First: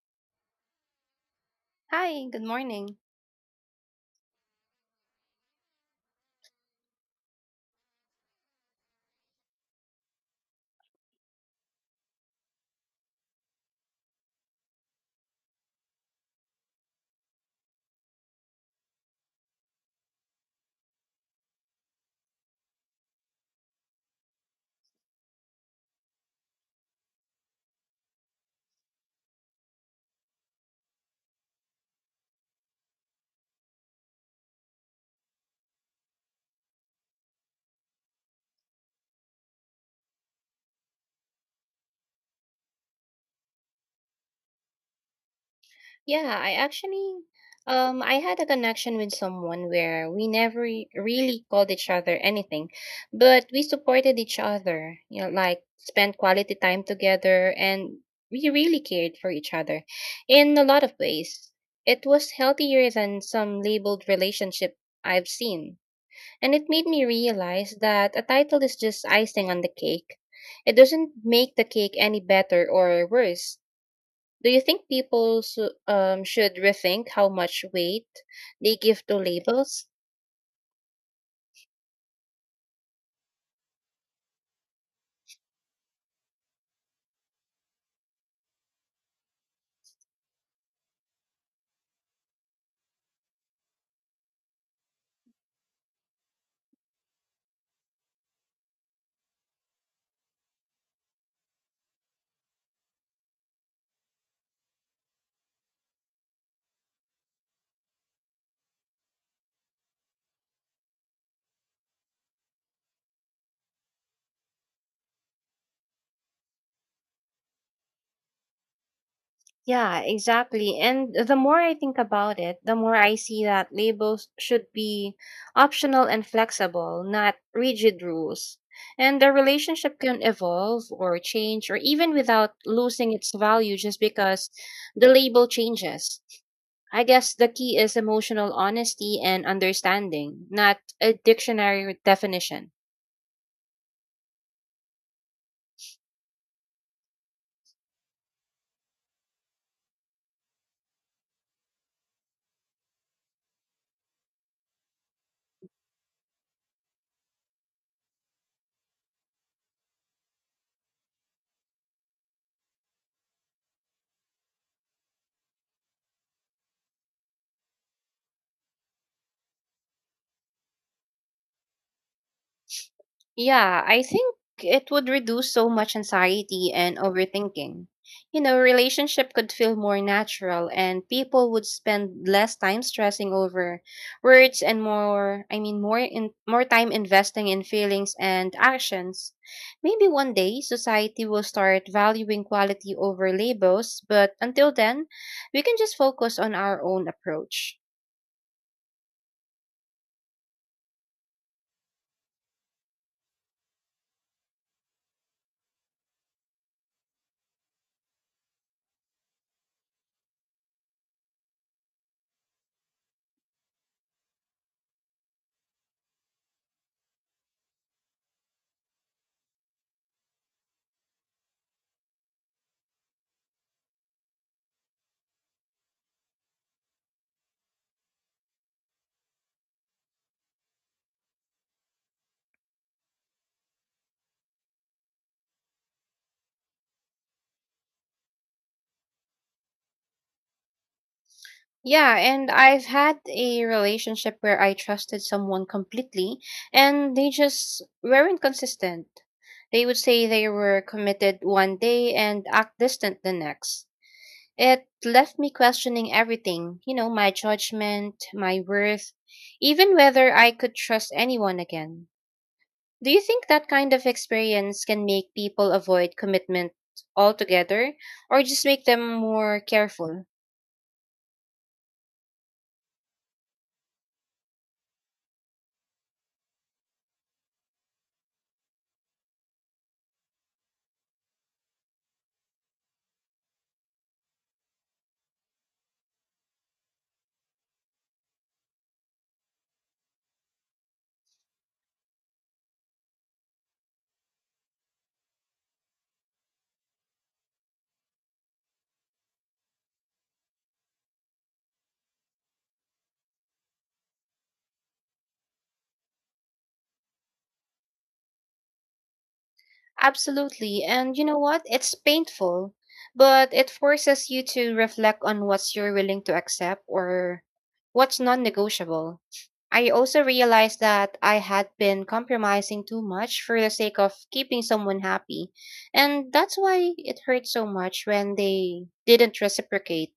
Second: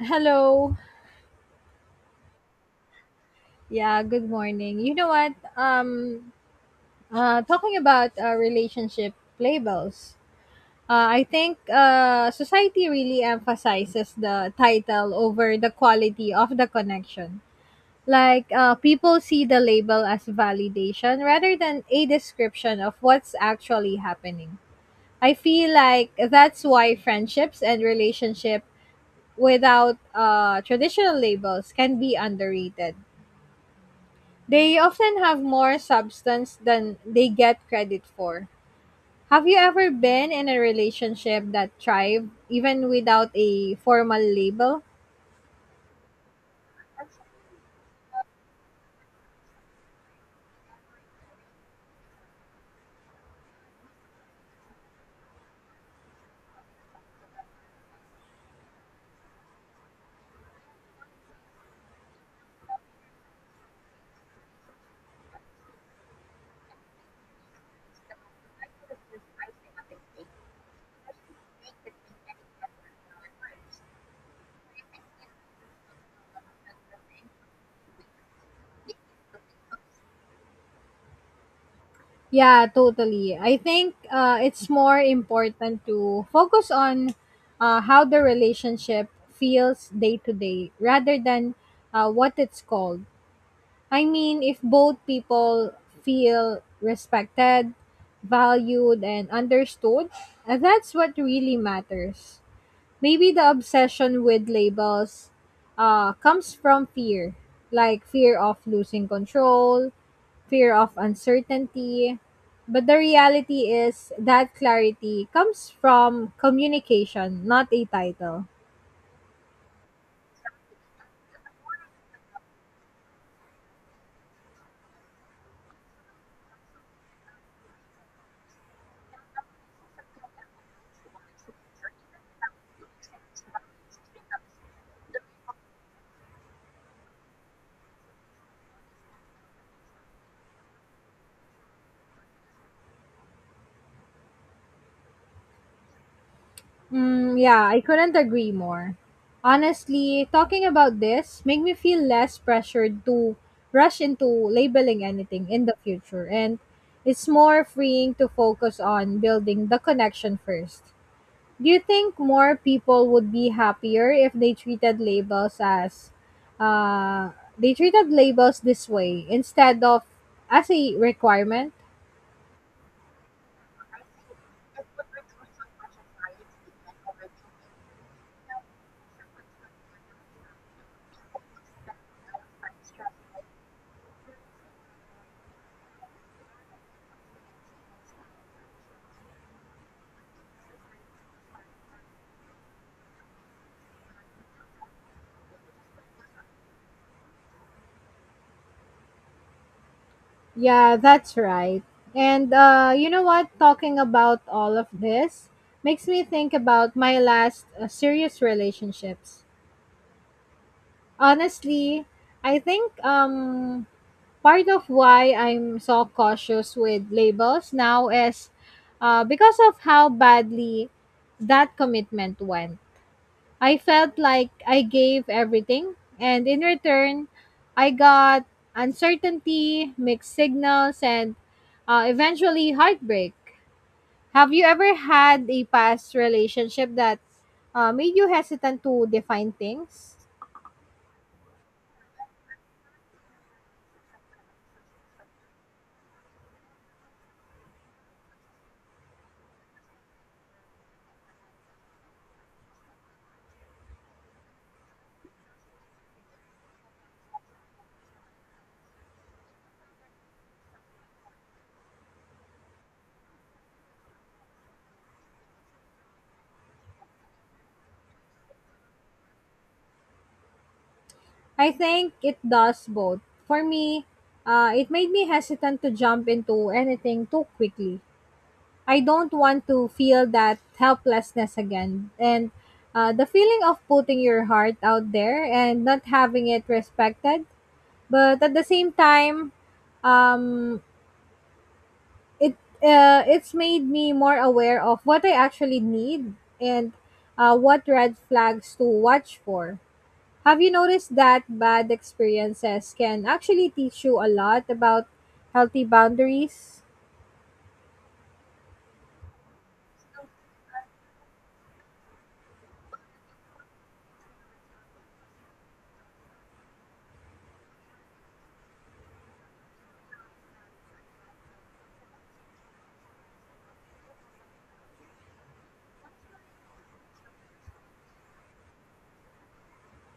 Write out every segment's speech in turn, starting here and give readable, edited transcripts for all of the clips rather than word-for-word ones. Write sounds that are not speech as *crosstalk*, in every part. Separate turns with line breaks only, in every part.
Hello.
Hi, good morning.
Yeah, good morning. You know what? Talking about relationship labels. I think society really emphasizes the title over the quality of the connection. Like people see the label as validation rather than a description of what's actually happening. I feel like that's why friendships and relationship without traditional labels can be underrated. They often have more substance than they get credit for. Have you ever been in a relationship that thrived even without a formal label?
Yeah, I actually I had a connection with someone where we never re- really called each other anything, but we supported each other, you know, like spent quality time together and we really cared for each other in a lot of ways. It was healthier than some labeled relationship I've seen, and it made me realize that a title is just icing on the cake. It doesn't make the cake any better or worse. Do you think people should rethink how much weight they give to labels?
Yeah, totally. I think it's more important to focus on how the relationship feels day to day rather than what it's called. I mean, if both people feel respected, valued, and understood, that's what really matters. Maybe the obsession with labels comes from fear, like fear of losing control, fear of uncertainty. But the reality is that clarity comes from communication, not a title.
Yeah, exactly. And the more I think about it, the more I see that labels should be optional and flexible, not rigid rules. And the relationship can evolve or change or even without losing its value just because the label changes. I guess the key is emotional honesty and understanding, not a dictionary definition.
Mm, yeah, I couldn't agree more. Honestly, talking about this make me feel less pressured to rush into labeling anything in the future, and it's more freeing to focus on building the connection first. Do you think more people would be happier if they treated labels as uh, they treated labels this way instead of as a requirement?
Yeah, I think it would reduce so much anxiety and overthinking. You know, relationship could feel more natural and people would spend less time stressing over words and more in more time investing in feelings and actions. Maybe one day society will start valuing quality over labels, but until then, we can just focus on our own approach.
Yeah, that's right. And you know what? Talking about all of this makes me think about my last serious relationships. Honestly, I think part of why I'm so cautious with labels now is because of how badly that commitment went. I felt like I gave everything, and in return, I got uncertainty, mixed signals, and eventually heartbreak. Have you ever had a past relationship that made you hesitant to define things?
Yeah, and I've had a relationship where I trusted someone completely and they just weren't consistent. They would say they were committed one day and act distant the next. It left me questioning everything, you know, my judgment, my worth, even whether I could trust anyone again. Do you think that kind of experience can make people avoid commitment altogether or just make them more careful?
I think it does both. For me, it made me hesitant to jump into anything too quickly. I don't want to feel that helplessness again. And the feeling of putting your heart out there and not having it respected. But at the same time, um, it it's made me more aware of what I actually need, and what red flags to watch for. Have you noticed that bad experiences can actually teach you a lot about healthy boundaries?
Absolutely. And you know what? It's painful, but it forces you to reflect on what's you're willing to accept or what's non-negotiable. I also realized that I had been compromising too much for the sake of keeping someone happy. And that's why it hurt so much when they didn't reciprocate.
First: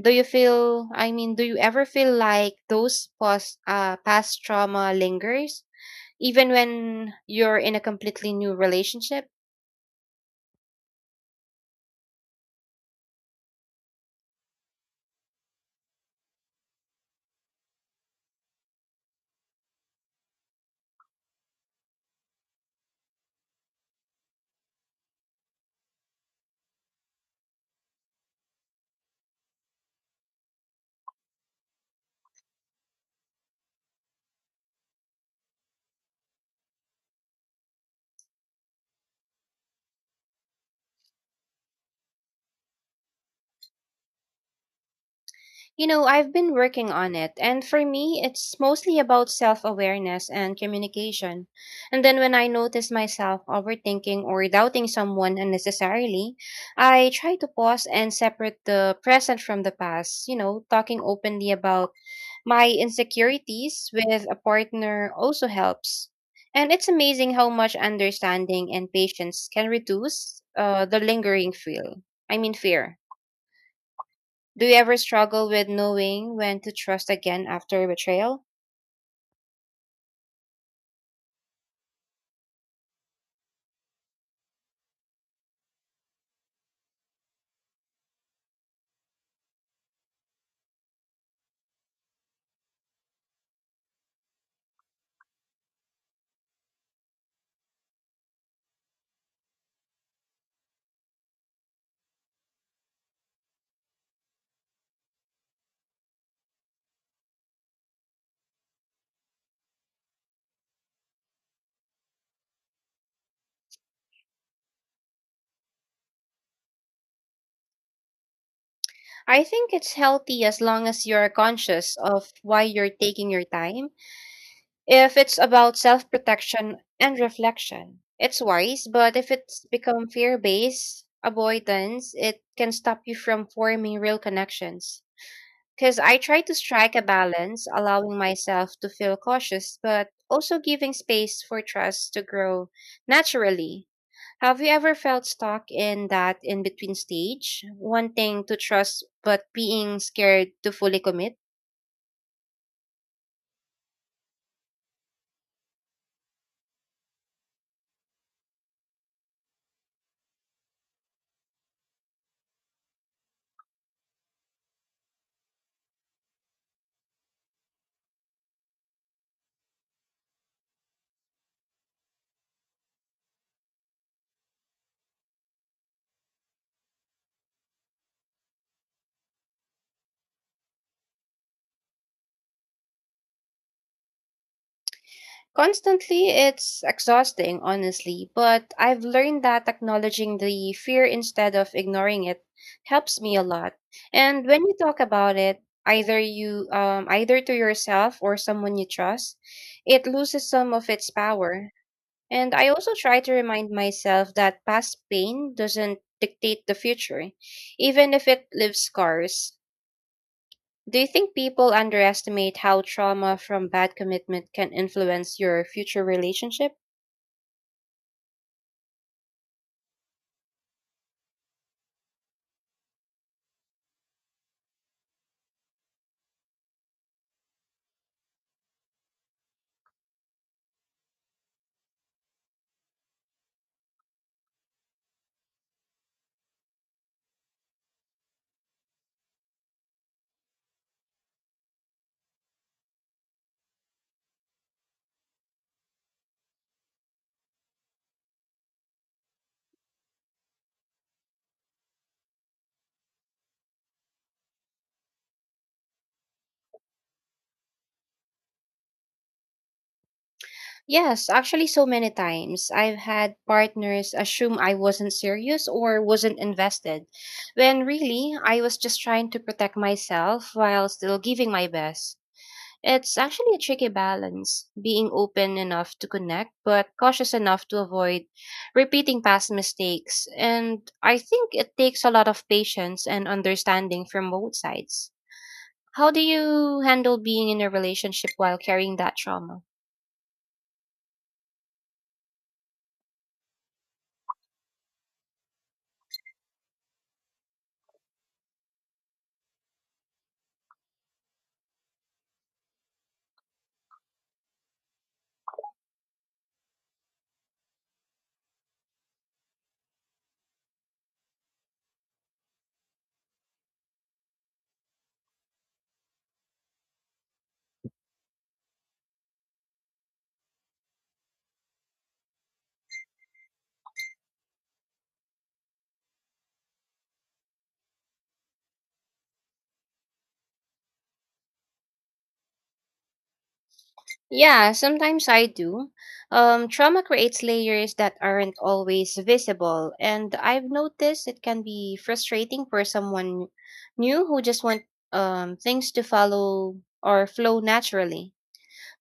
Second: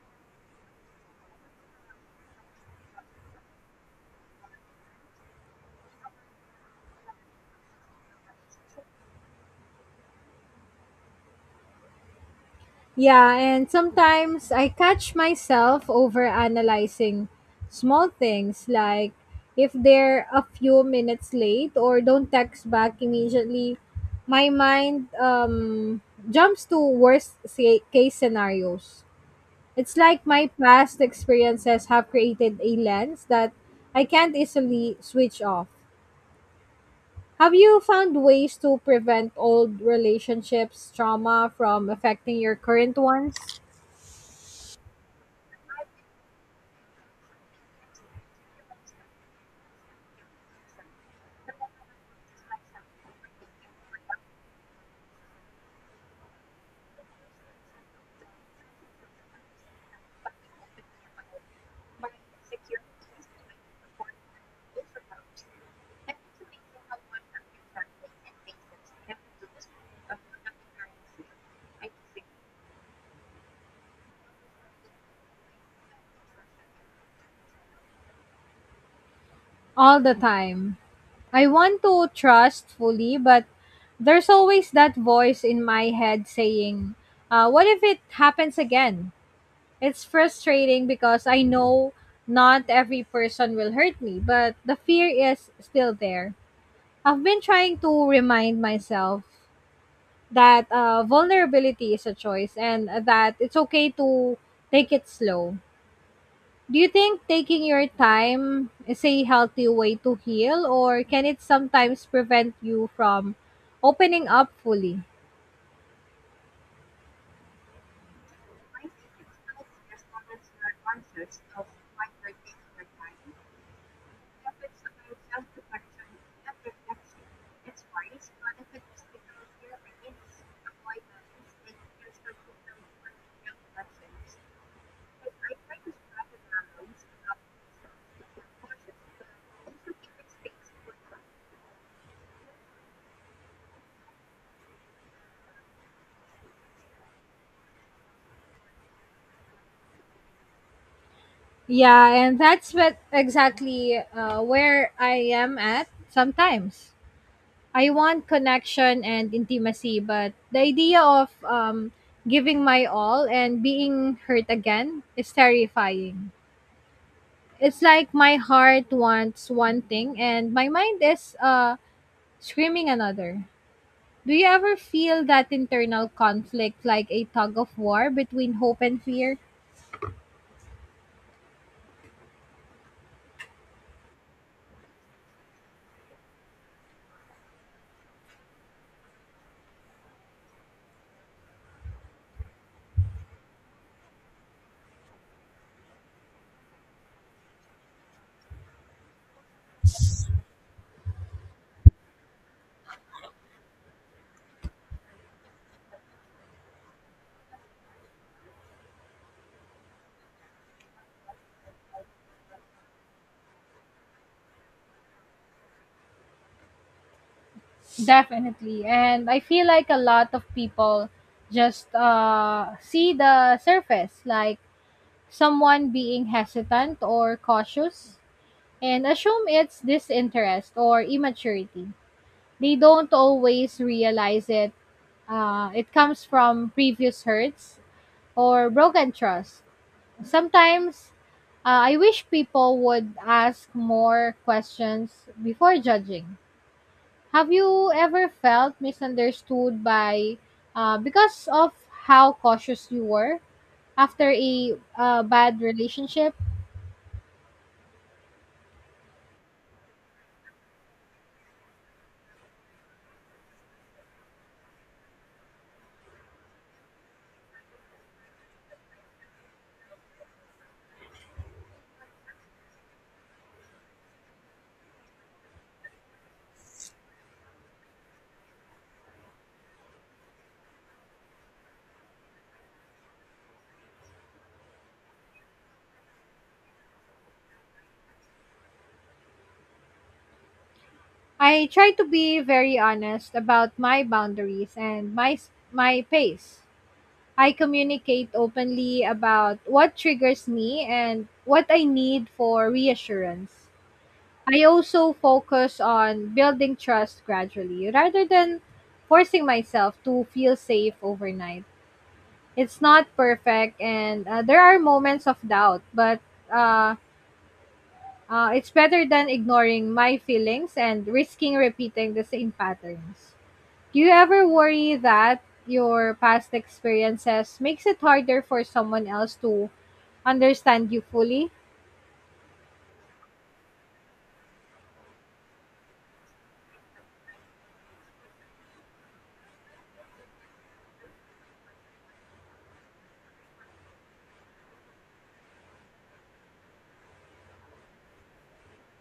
Do you ever feel like those past trauma lingers, even when you're in a completely new relationship?
Yeah, and sometimes I catch myself over analyzing small things, like if they're a few minutes late or don't text back immediately, my mind jumps to case scenarios. It's like my past experiences have created a lens that I can't easily switch off. Have you found ways to prevent old relationships trauma from affecting your current ones?
You know, I've been working on it, and for me, it's mostly about self awareness and communication. And then when I notice myself overthinking or doubting someone unnecessarily, I try to pause and separate the present from the past, you know, talking openly about my insecurities with a partner also helps. And it's amazing how much understanding and patience can reduce the lingering feel. I mean, fear. Do you ever struggle with knowing when to trust again after betrayal?
All the time. I want to trust fully, but there's always that voice in my head saying, what if it happens again? It's frustrating because I know not every person will hurt me, but the fear is still there. I've been trying to remind myself that vulnerability is a choice and that it's okay to take it slow. Do you think taking your time is a healthy way to heal, or can it sometimes prevent you from opening up fully?
I think it's healthy as long as you're conscious of why you're taking your time. If it's about self protection and reflection, it's wise, but if it's become fear based avoidance, it can stop you from forming real connections. Because I try to strike a balance, allowing myself to feel cautious, but also giving space for trust to grow naturally. Have you ever felt stuck in that in between stage, wanting to trust but being scared to fully commit?
Yeah, and that's what exactly where I am at sometimes. I want connection and intimacy, but the idea of giving my all and being hurt again is terrifying. It's like my heart wants one thing and my mind is screaming another. Do you ever feel that internal conflict, like a tug of war between hope and fear?
Constantly, it's exhausting, honestly, but I've learned that acknowledging the fear instead of ignoring it helps me a lot. And when you talk about it, either to yourself or someone you trust, it loses some of its power. And I also try to remind myself that past pain doesn't dictate the future, even if it leaves scars. Do you think people underestimate how trauma from bad commitment can influence your future relationship?
Definitely. And I feel like a lot of people just see the surface, like someone being hesitant or cautious and assume it's disinterest or immaturity. They don't always realize it it comes from previous hurts or broken trust. Sometimes I wish people would ask more questions before judging. Have you ever felt misunderstood by because of how cautious you were after a bad relationship?
Yes, actually, so many times. I've had partners assume I wasn't serious or wasn't invested, when really I was just trying to protect myself while still giving my best. It's actually a tricky balance, being open enough to connect, but cautious enough to avoid repeating past mistakes. And I think it takes a lot of patience and understanding from both sides. How do you handle being in a relationship while carrying that trauma?
I try to be very honest about my boundaries and my pace. I communicate openly about what triggers me and what I need for reassurance. I also focus on building trust gradually rather than forcing myself to feel safe overnight. It's not perfect, and there are moments of doubt, but uh, it's better than ignoring my feelings and risking repeating the same patterns. Do you ever worry that your past experiences makes it harder for someone else to understand you fully?
Yeah, sometimes I do. Trauma creates layers that aren't always visible, and I've noticed it can be frustrating for someone new who just want things to follow or flow naturally.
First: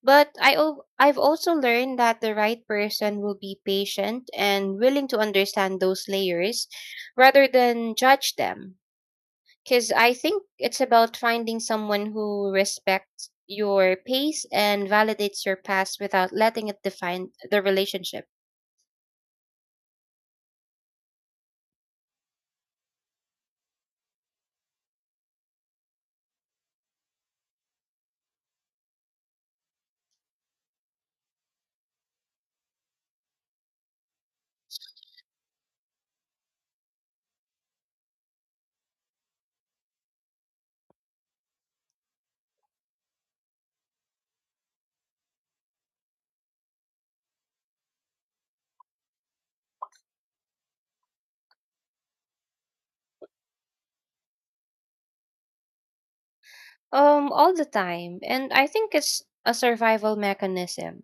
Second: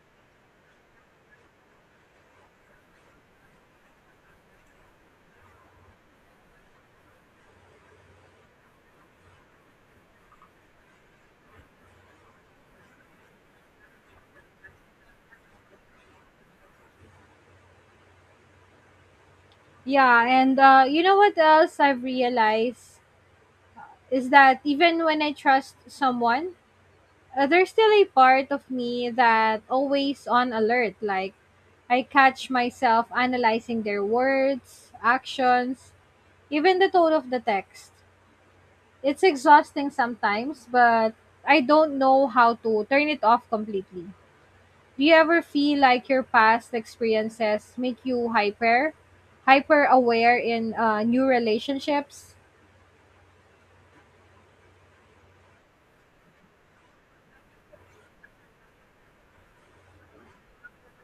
But I've also learned that the right person will be patient and willing to understand those layers rather than judge them. Because I think it's about finding someone who respects your pace and validates your past without letting it define the relationship.
Yeah, and you know what else I've realized? Is that even when I trust someone, there's still a part of me that always on alert. Like I catch myself analyzing their words, actions, even the tone of the text. It's exhausting sometimes, but I don't know how to turn it off completely. Do you ever feel like your past experiences make you hyper aware in new relationships?
All the time, and I think it's a survival mechanism.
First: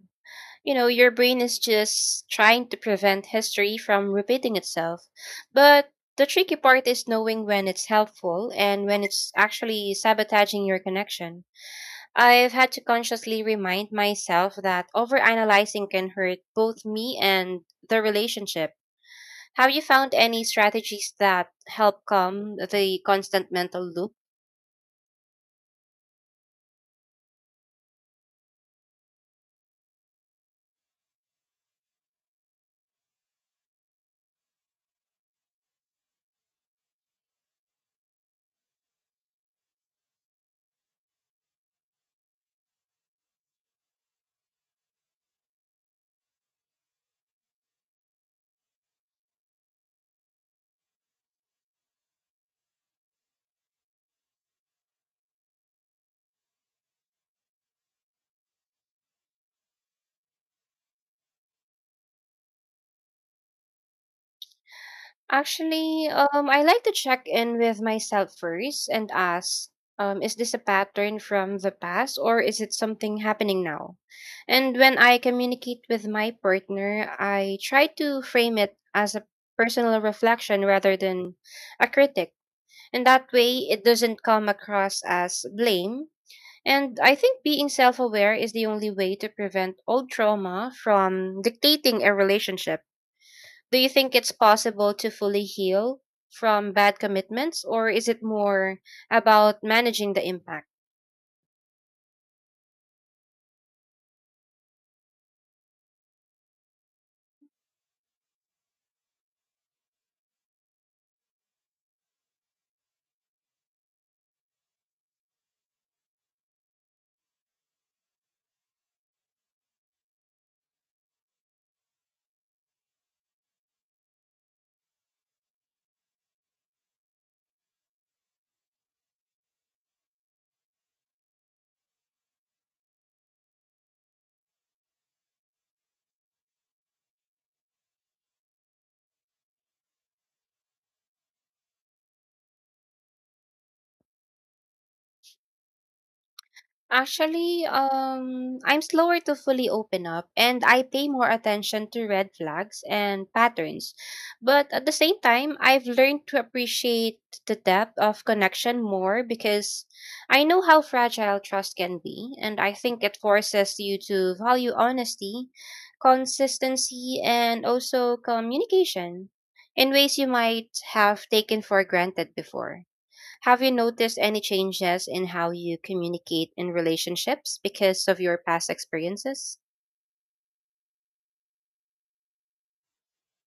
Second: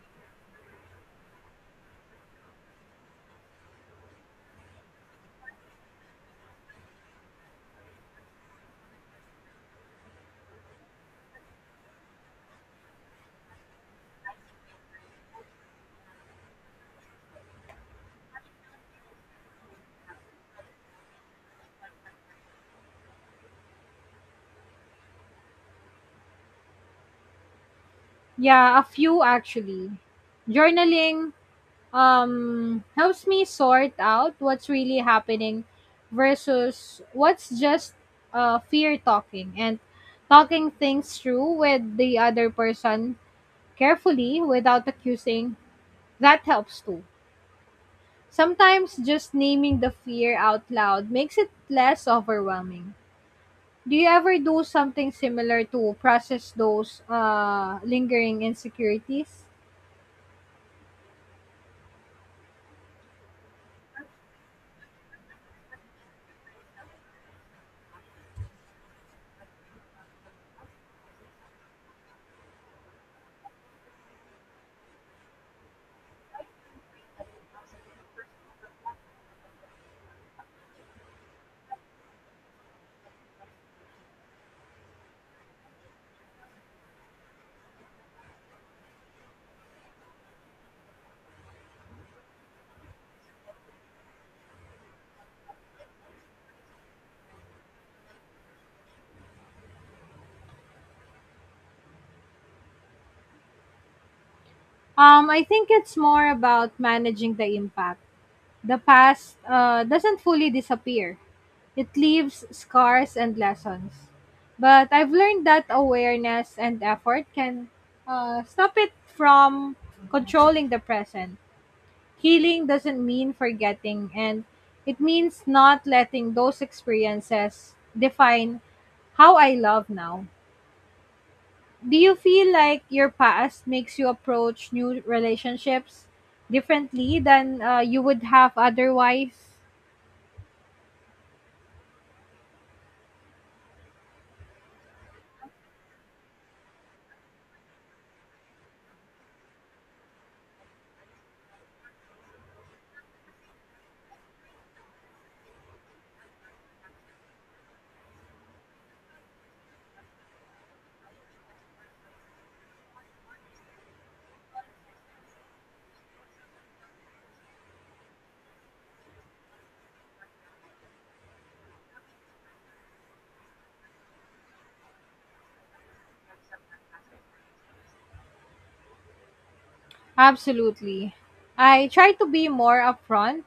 You know, your brain is just trying to prevent history from repeating itself, but the tricky part is knowing when it's helpful and when it's actually sabotaging your connection. I've had to consciously remind myself that overanalyzing can hurt both me and the relationship. Have you found any strategies that help calm the constant mental loop?
Yeah, a few actually. Journaling helps me sort out what's really happening versus what's just fear talking, and talking things through with the other person carefully without accusing, that helps too. Sometimes just naming the fear out loud makes it less overwhelming. Do you ever do something similar to process those lingering insecurities?
Actually, I like to check in with myself first and ask, is this a pattern from the past or is it something happening now? And when I communicate with my partner, I try to frame it as a personal reflection rather than a critic. And that way, it doesn't come across as blame. And I think being self aware is the only way to prevent old trauma from dictating a relationship. Do you think it's possible to fully heal from bad commitments, or is it more about managing the impact?
I think it's more about managing the impact. The past doesn't fully disappear, it leaves scars and lessons. But I've learned that awareness and effort can stop it from controlling the present. Healing doesn't mean forgetting, and it means not letting those experiences define how I love now. Do you feel like your past makes you approach new relationships differently than you would have otherwise?
Actually, I'm slower to fully open up and I pay more attention to red flags and patterns. But at the same time, I've learned to appreciate the depth of connection more because I know how fragile trust can be. And I think it forces you to value honesty, consistency, and also communication in ways you might have taken for granted before. Have you noticed any changes in how you communicate in relationships because of your past experiences?
Absolutely. I try to be more upfront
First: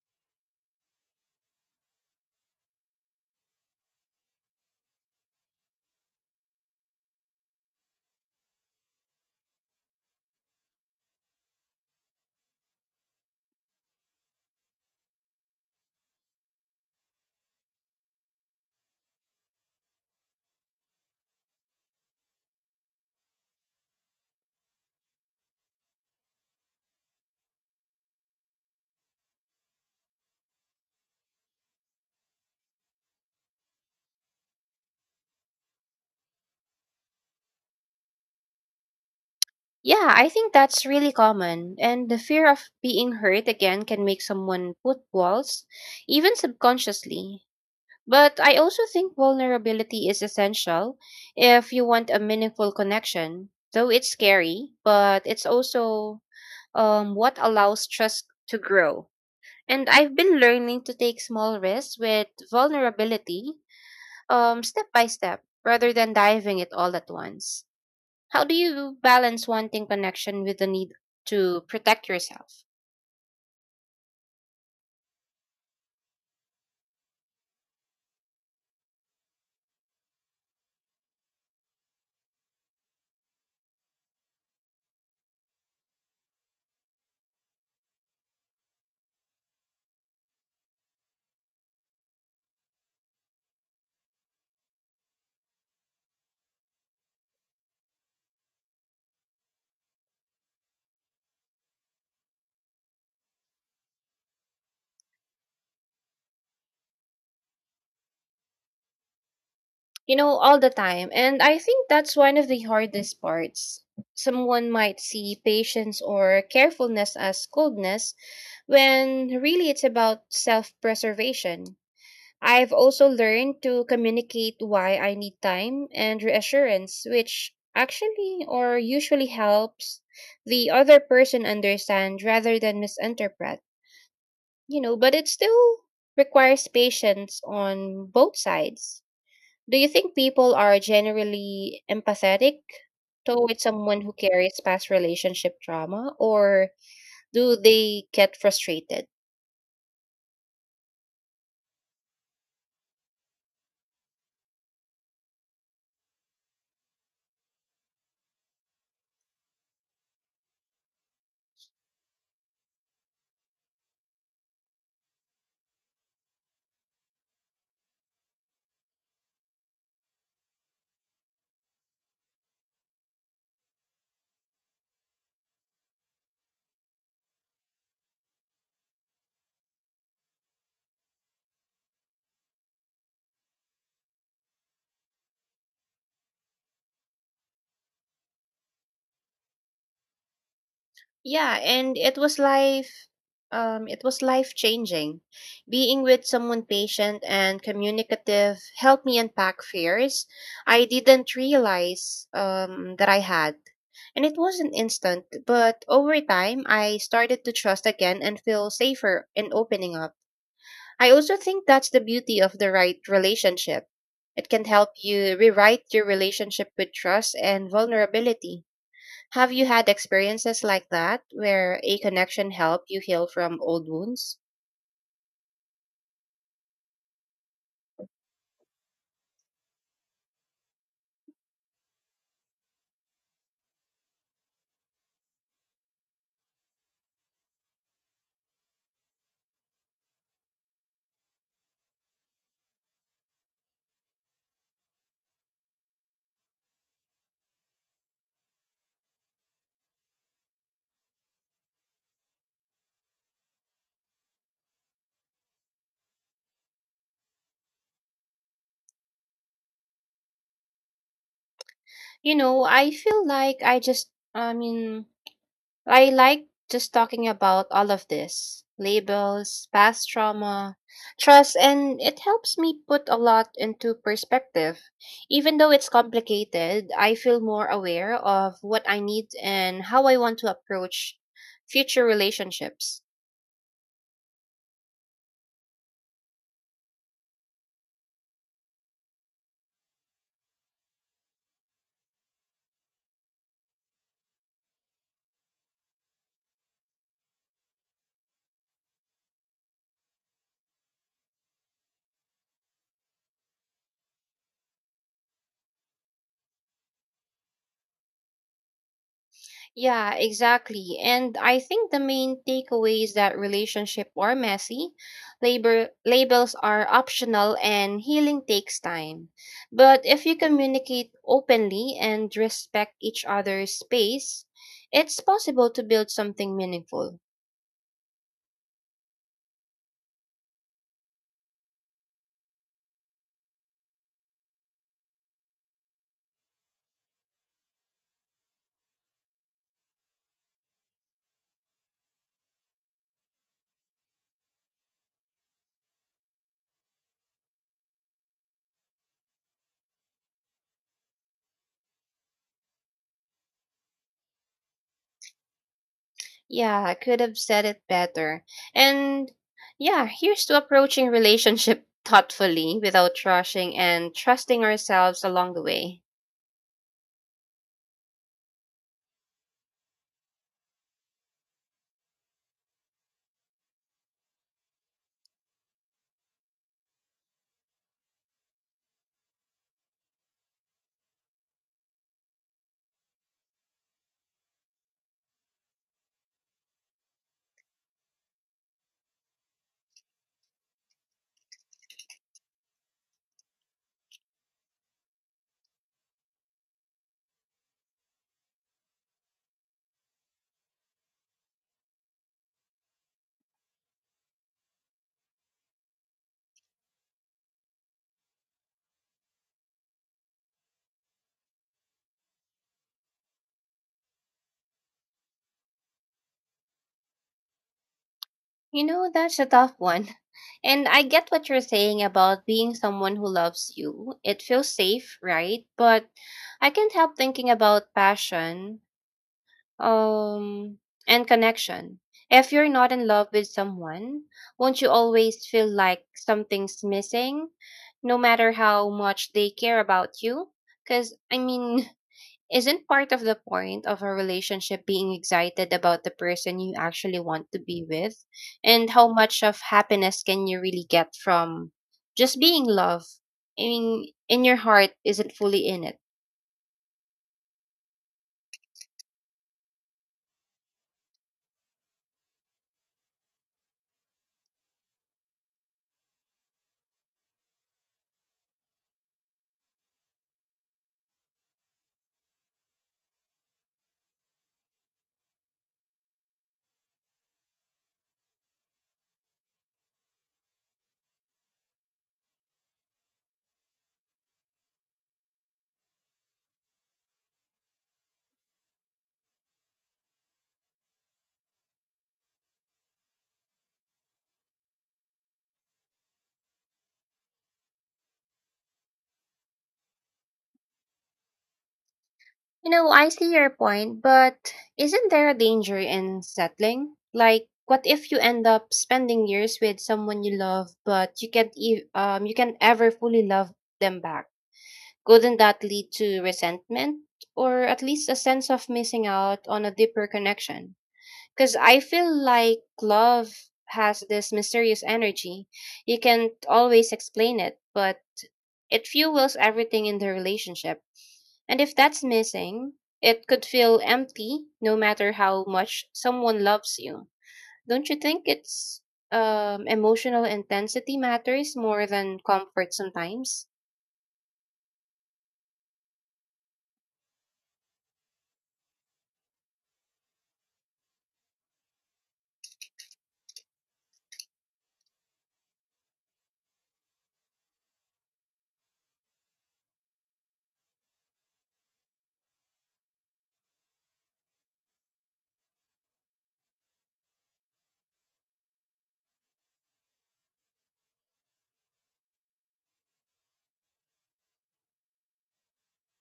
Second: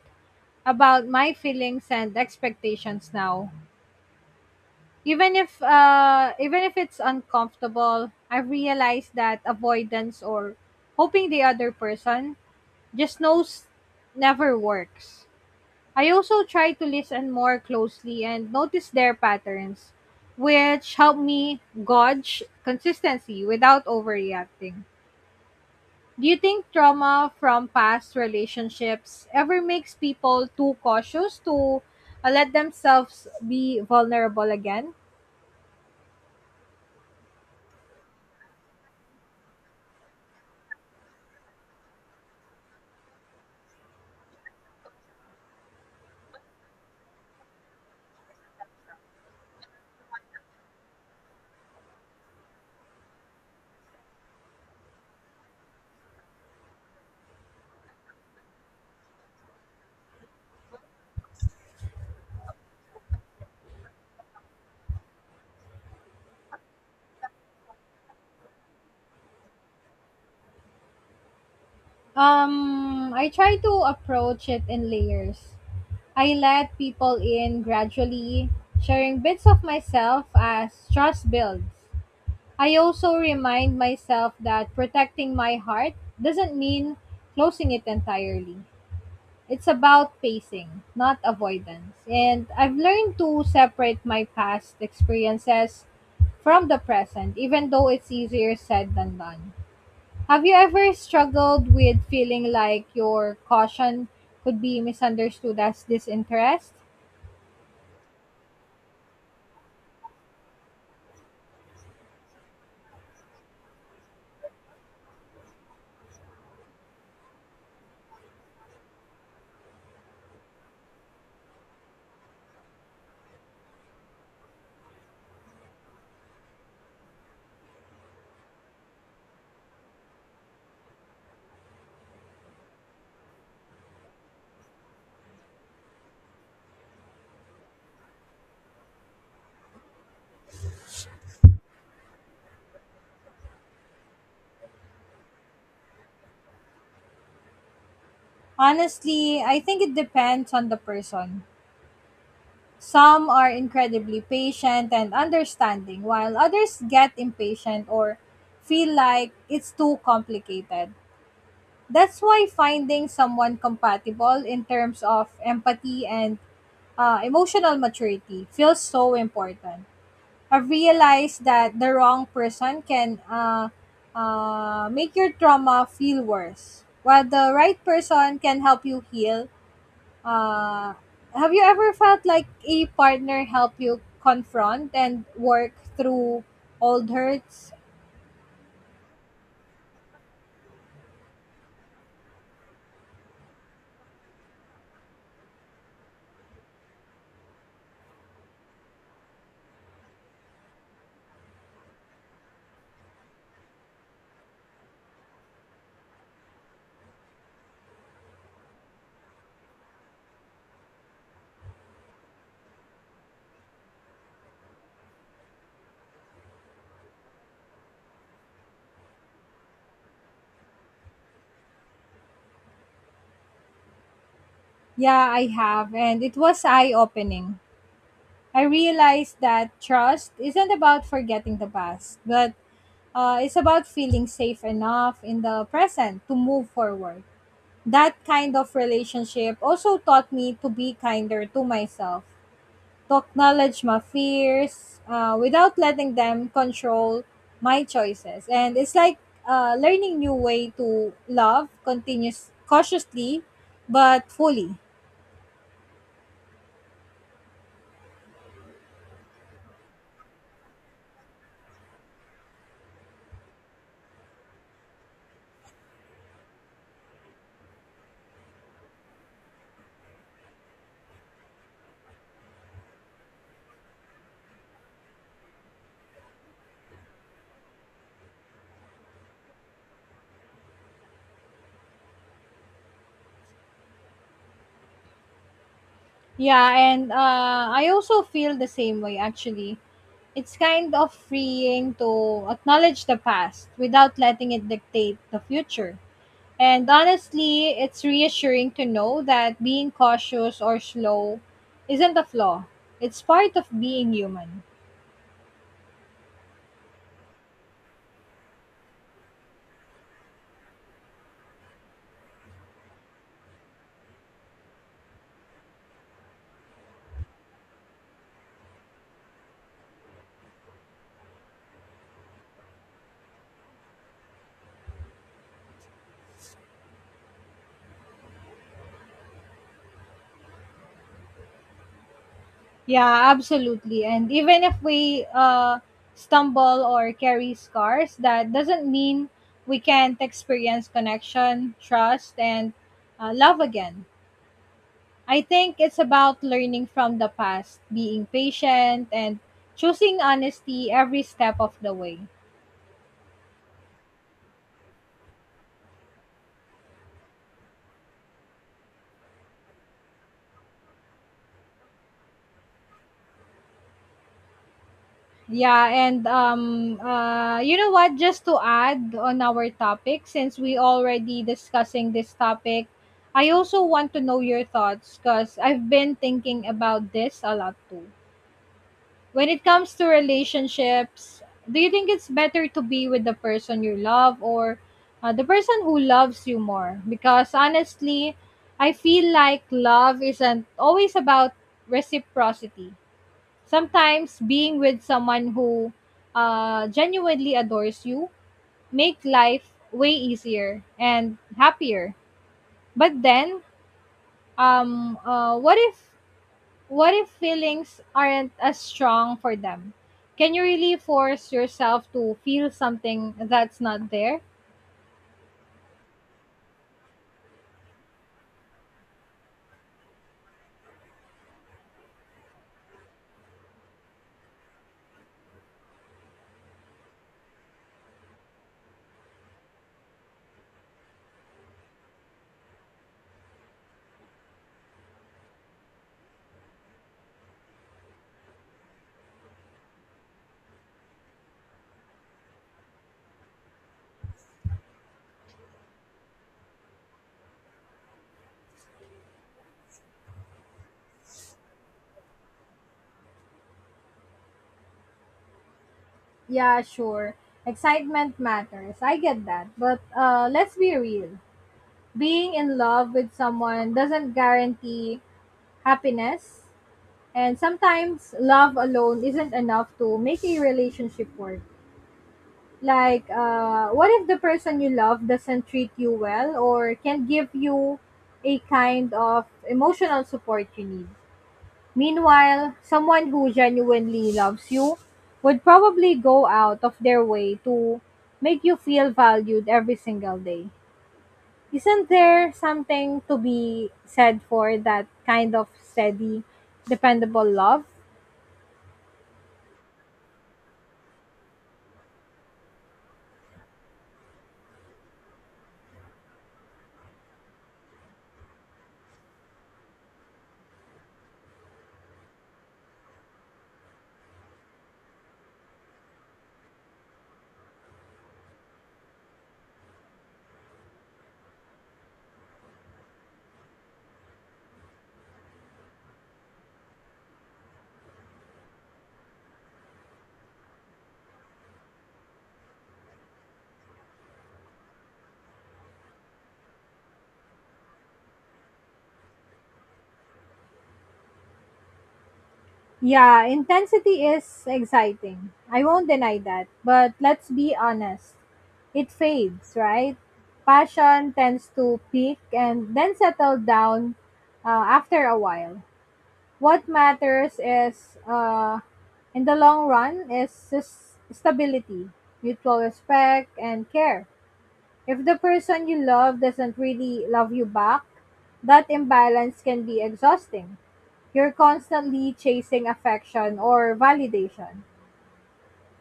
about my feelings and expectations now. Even if even if it's uncomfortable, I realize that avoidance or hoping the other person just knows never works. I also try to listen more closely and notice their patterns, which help me gauge consistency without overreacting. Do you think trauma from past relationships ever makes people too cautious to let themselves be vulnerable again?
Yeah, I think that's really common. And the fear of being hurt again can make someone put walls, even subconsciously. But I also think vulnerability is essential if you want a meaningful connection. Though it's scary, but it's also what allows trust to grow. And I've been learning to take small risks with vulnerability step by step rather than diving it all at once. How do you balance wanting connection with the need to protect yourself?
I try to approach it in layers. I let people in gradually, sharing bits of myself as trust builds. I also remind myself that protecting my heart doesn't mean closing it entirely. It's about pacing, not avoidance. And I've learned to separate my past experiences from the present, even though it's easier said than done. Have you ever struggled with feeling like your caution could be misunderstood as disinterest?
You know, all the time. And I think that's one of the hardest parts. Someone might see patience or carefulness as coldness when really it's about self preservation. I've also learned to communicate why I need time and reassurance, which actually or usually helps the other person understand rather than misinterpret. You know, but it still requires patience on both sides. Do you think people are generally empathetic towards someone who carries past relationship trauma, or do they get frustrated?
Honestly, I think it depends on the person. Some are incredibly patient and understanding, while others get impatient or feel like it's too complicated. That's why finding someone compatible in terms of empathy and emotional maturity feels so important. I've realized that the wrong person can make your trauma feel worse, while the right person can help you heal. Uh, have you ever felt like a partner help you confront and work through old hurts?
Yeah, and it was life changing. Being with someone patient and communicative helped me unpack fears I didn't realize that I had. And it wasn't instant, but over time I started to trust again and feel safer in opening up. I also think that's the beauty of the right relationship. It can help you rewrite your relationship with trust and vulnerability. Have you had experiences like that where a connection helped you heal from old wounds?
Yeah, I have, and it was eye opening. I realized that trust isn't about forgetting the past, but it's about feeling safe enough in the present to move forward. That kind of relationship also taught me to be kinder to myself, to acknowledge my fears without letting them control my choices. And it's like learning new way to love continuous cautiously but fully.
You know, I feel like I just, I mean, I like just talking about all of this labels, past trauma, trust, and it helps me put a lot into perspective. Even though it's complicated, I feel more aware of what I need and how I want to approach future relationships.
Yeah, and I also feel the same way actually. It's kind of freeing to acknowledge the past without letting it dictate the future. And honestly, it's reassuring to know that being cautious or slow isn't a flaw, it's part of being human.
Yeah, exactly. And I think the main takeaway is that relationships are messy, labor labels are optional, and healing takes time. But if you communicate openly and respect each other's space, it's possible to build something meaningful.
Yeah, absolutely. And even if we stumble or carry scars, that doesn't mean we can't experience connection, trust, and love again. I think it's about learning from the past, being patient, and choosing honesty every step of the way.
Yeah, I could have said it better. And yeah, here's to approaching *laughs* relationship thoughtfully without rushing and trusting ourselves along the
Yeah,
way.
and you know what? Just to add on our topic, since we already discussing this topic, I also want to know your thoughts because I've been thinking about this a lot too. When it comes to relationships, do you think it's better to be with the person you love or the person who loves you more? Because honestly, I feel like love isn't always about reciprocity. Sometimes being with someone who genuinely adores you make life way easier and happier. But then, um, uh, what if what if feelings aren't as strong for them? Can you really force yourself to feel something that's not there?
You know, that's a tough one. And I get what you're saying about being someone who loves you. It feels safe, right? But I can't help thinking about passion, um, and connection. If you're not in love with someone, won't you always feel like something's missing, no matter how much they care about you? Because, I mean, *laughs* isn't part of the point of a relationship being excited about the person you actually want to be with? And how much of happiness can you really get from just being love? I mean, in your heart isn't fully in it.
Yeah, sure. Excitement matters. I get that. But let's be real. Being in love with someone doesn't guarantee happiness. And sometimes love alone isn't enough to make a relationship work. Like, what if the person you love doesn't treat you well or can't give you a kind of emotional support you need? Meanwhile, someone who genuinely loves you would probably go out of their way to make you feel valued every single day. Isn't there something to be said for that kind of steady, dependable love?
You know, I see your point, but isn't there a danger in settling? Like, what if you end up spending years with someone you love, but you can't, e- you can't ever fully love them back? Couldn't that lead to resentment or at least a sense of missing out on a deeper connection? Because I feel like love has this mysterious energy. You can't always explain it, but it fuels everything in the relationship. And if that's missing, it could feel empty no matter how much someone loves you. Don't you think it's emotional intensity matters more than comfort
Yeah,
sometimes?
intensity is exciting. I won't deny that. But let's be honest, it fades, right? Passion tends to peak and then settle down after a while. What matters is, in the long run, is stability, mutual respect, and care. If the person you love doesn't really love you back, that imbalance can be exhausting. You're constantly chasing affection or validation.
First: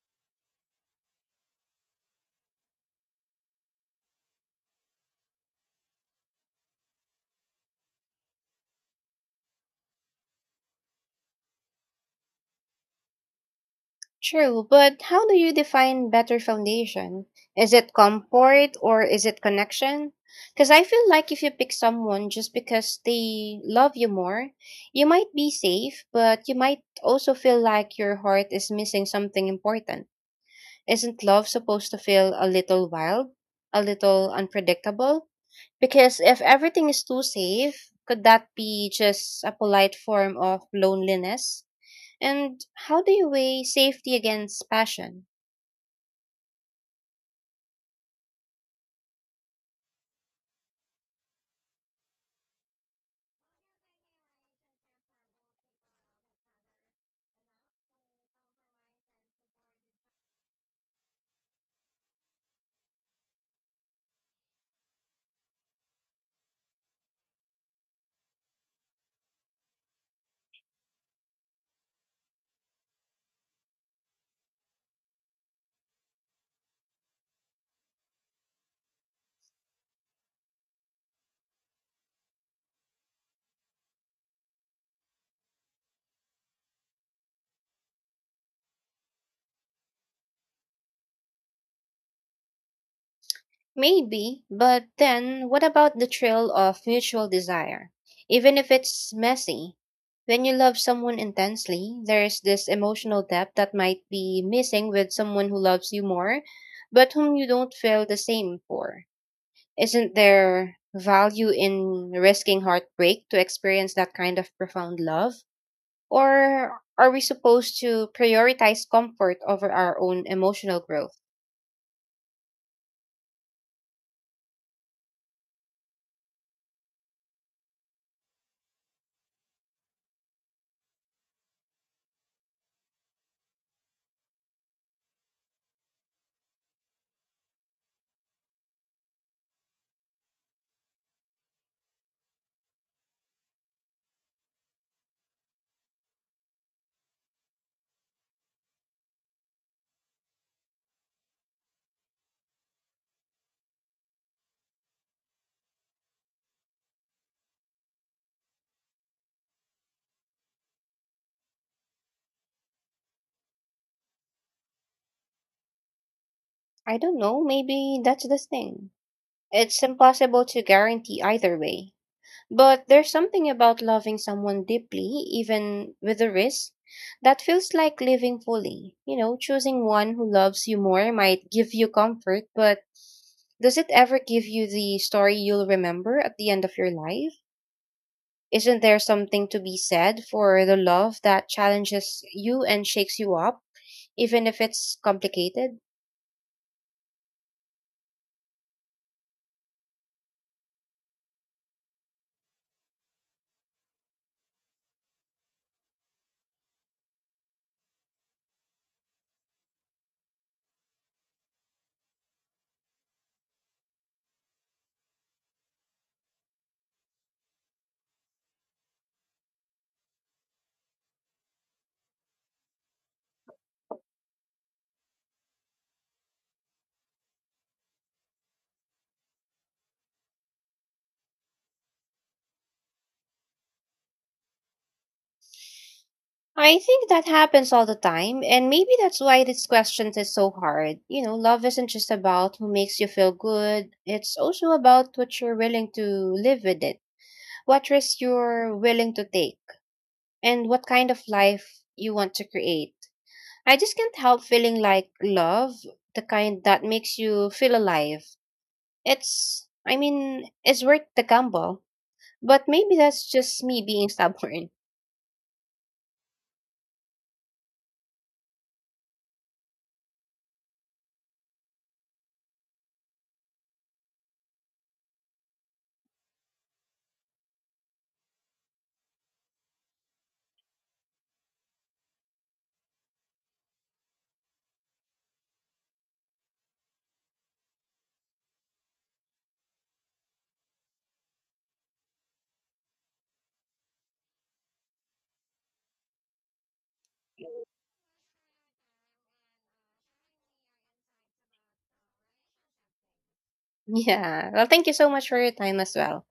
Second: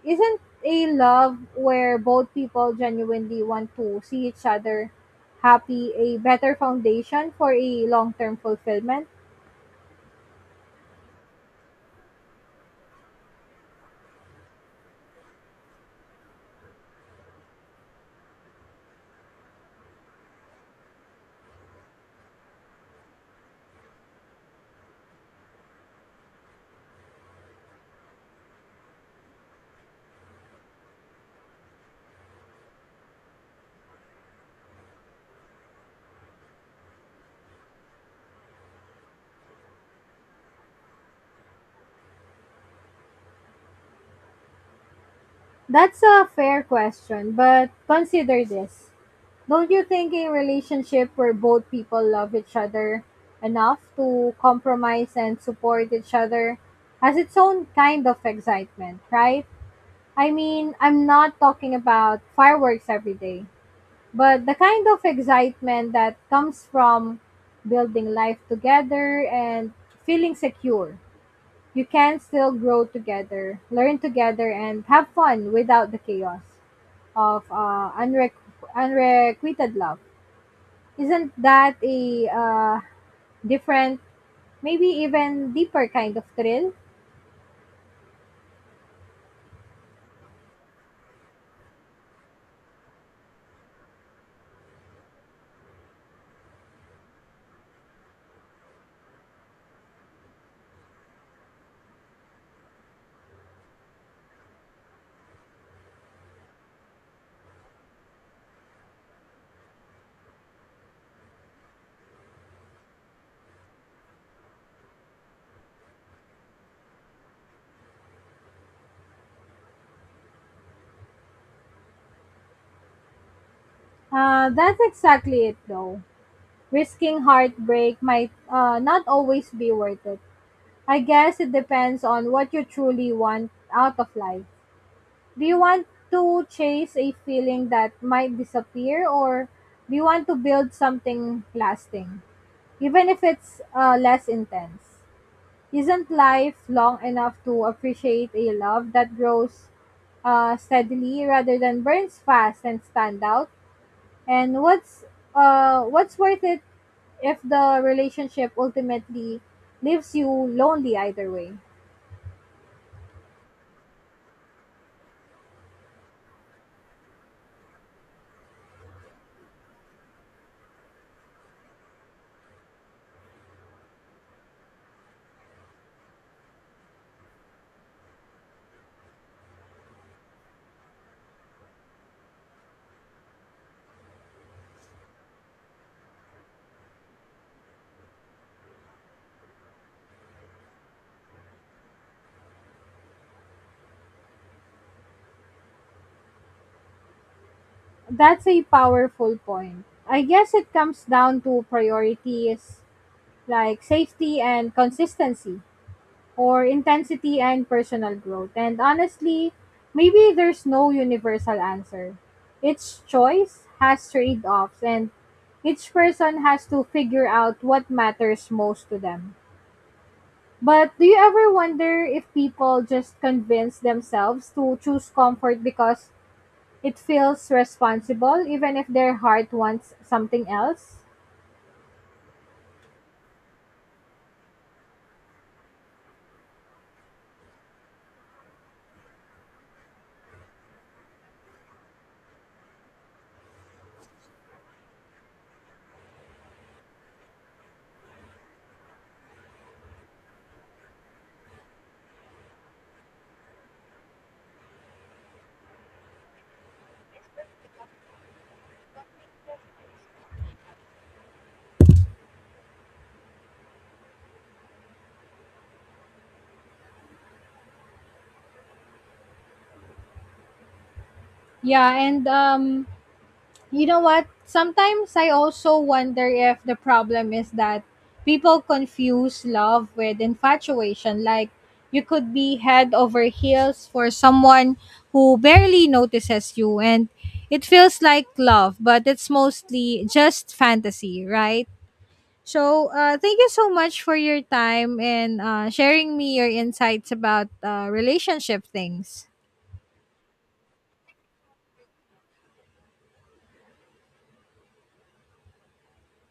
Isn't a love where both people genuinely want to see each other happy a better foundation for a long term fulfillment?
True, but how do you define better foundation? Is it comfort or is it connection? Because I feel like if you pick someone just because they love you more, you might be safe, but you might also feel like your heart is missing something important. Isn't love supposed to feel a little wild, a little unpredictable? Because if everything is too safe, could that be just a polite form of loneliness? And how do you weigh safety against passion?
That's a fair question, but consider this. Don't you think a relationship where both people love each other enough to compromise and support each other has its own kind of excitement, right? I mean, I'm not talking about fireworks every day, but the kind of excitement that comes from building life together and feeling secure. You can still grow together, learn together, and have fun without the chaos of unrequited love. Isn't that a different, maybe even deeper kind of thrill?
Maybe, but then what about the thrill of mutual desire? Even if it's messy, when you love someone intensely, there's this emotional depth that might be missing with someone who loves you more, but whom you don't feel the same for. Isn't there value in risking heartbreak to experience that kind of profound love? Or are we supposed to prioritize comfort over our own emotional growth?
That's exactly it, though. Risking heartbreak might not always be worth it. I guess it depends on what you truly want out of life. Do you want to chase a feeling that might disappear, or do you want to build something lasting, even if it's less intense? Isn't life long enough to appreciate a love that grows steadily rather than burns fast and stand out? And what's worth it if the relationship ultimately leaves you lonely either way?
I don't know, maybe that's the thing. It's impossible to guarantee either way. But there's something about loving someone deeply, even with the risk, that feels like living fully. You know, choosing one who loves you more might give you comfort, but does it ever give you the story you'll remember at the end of your life? Isn't there something to be said for the love that challenges you and shakes you up, even if it's complicated?
That's a powerful point. I guess it comes down to priorities, like safety and consistency, or intensity and personal growth. And honestly, maybe there's no universal answer. Each choice has trade offs, and each person has to figure out what matters most to them. But do you ever wonder if people just convince themselves to choose comfort because it feels responsible, even if their heart wants something else?
I think that happens all the time, and maybe that's why this question is so hard. You know, love isn't just about who makes you feel good, it's also about what you're willing to live with it, what risk you're willing to take, and what kind of life you want to create. I just can't help feeling like love, The kind that makes you feel alive, it's worth the gamble. But maybe that's just me being stubborn. *laughs*
Yeah, and you know what? Sometimes I also wonder if the problem is that people confuse love with infatuation. Like, you could be head over heels for someone who barely notices you, and it feels like love, but it's mostly just fantasy, right? So, thank you so much for your time and sharing me your insights about relationship things.
Yeah. Well, thank you so much for your time as well.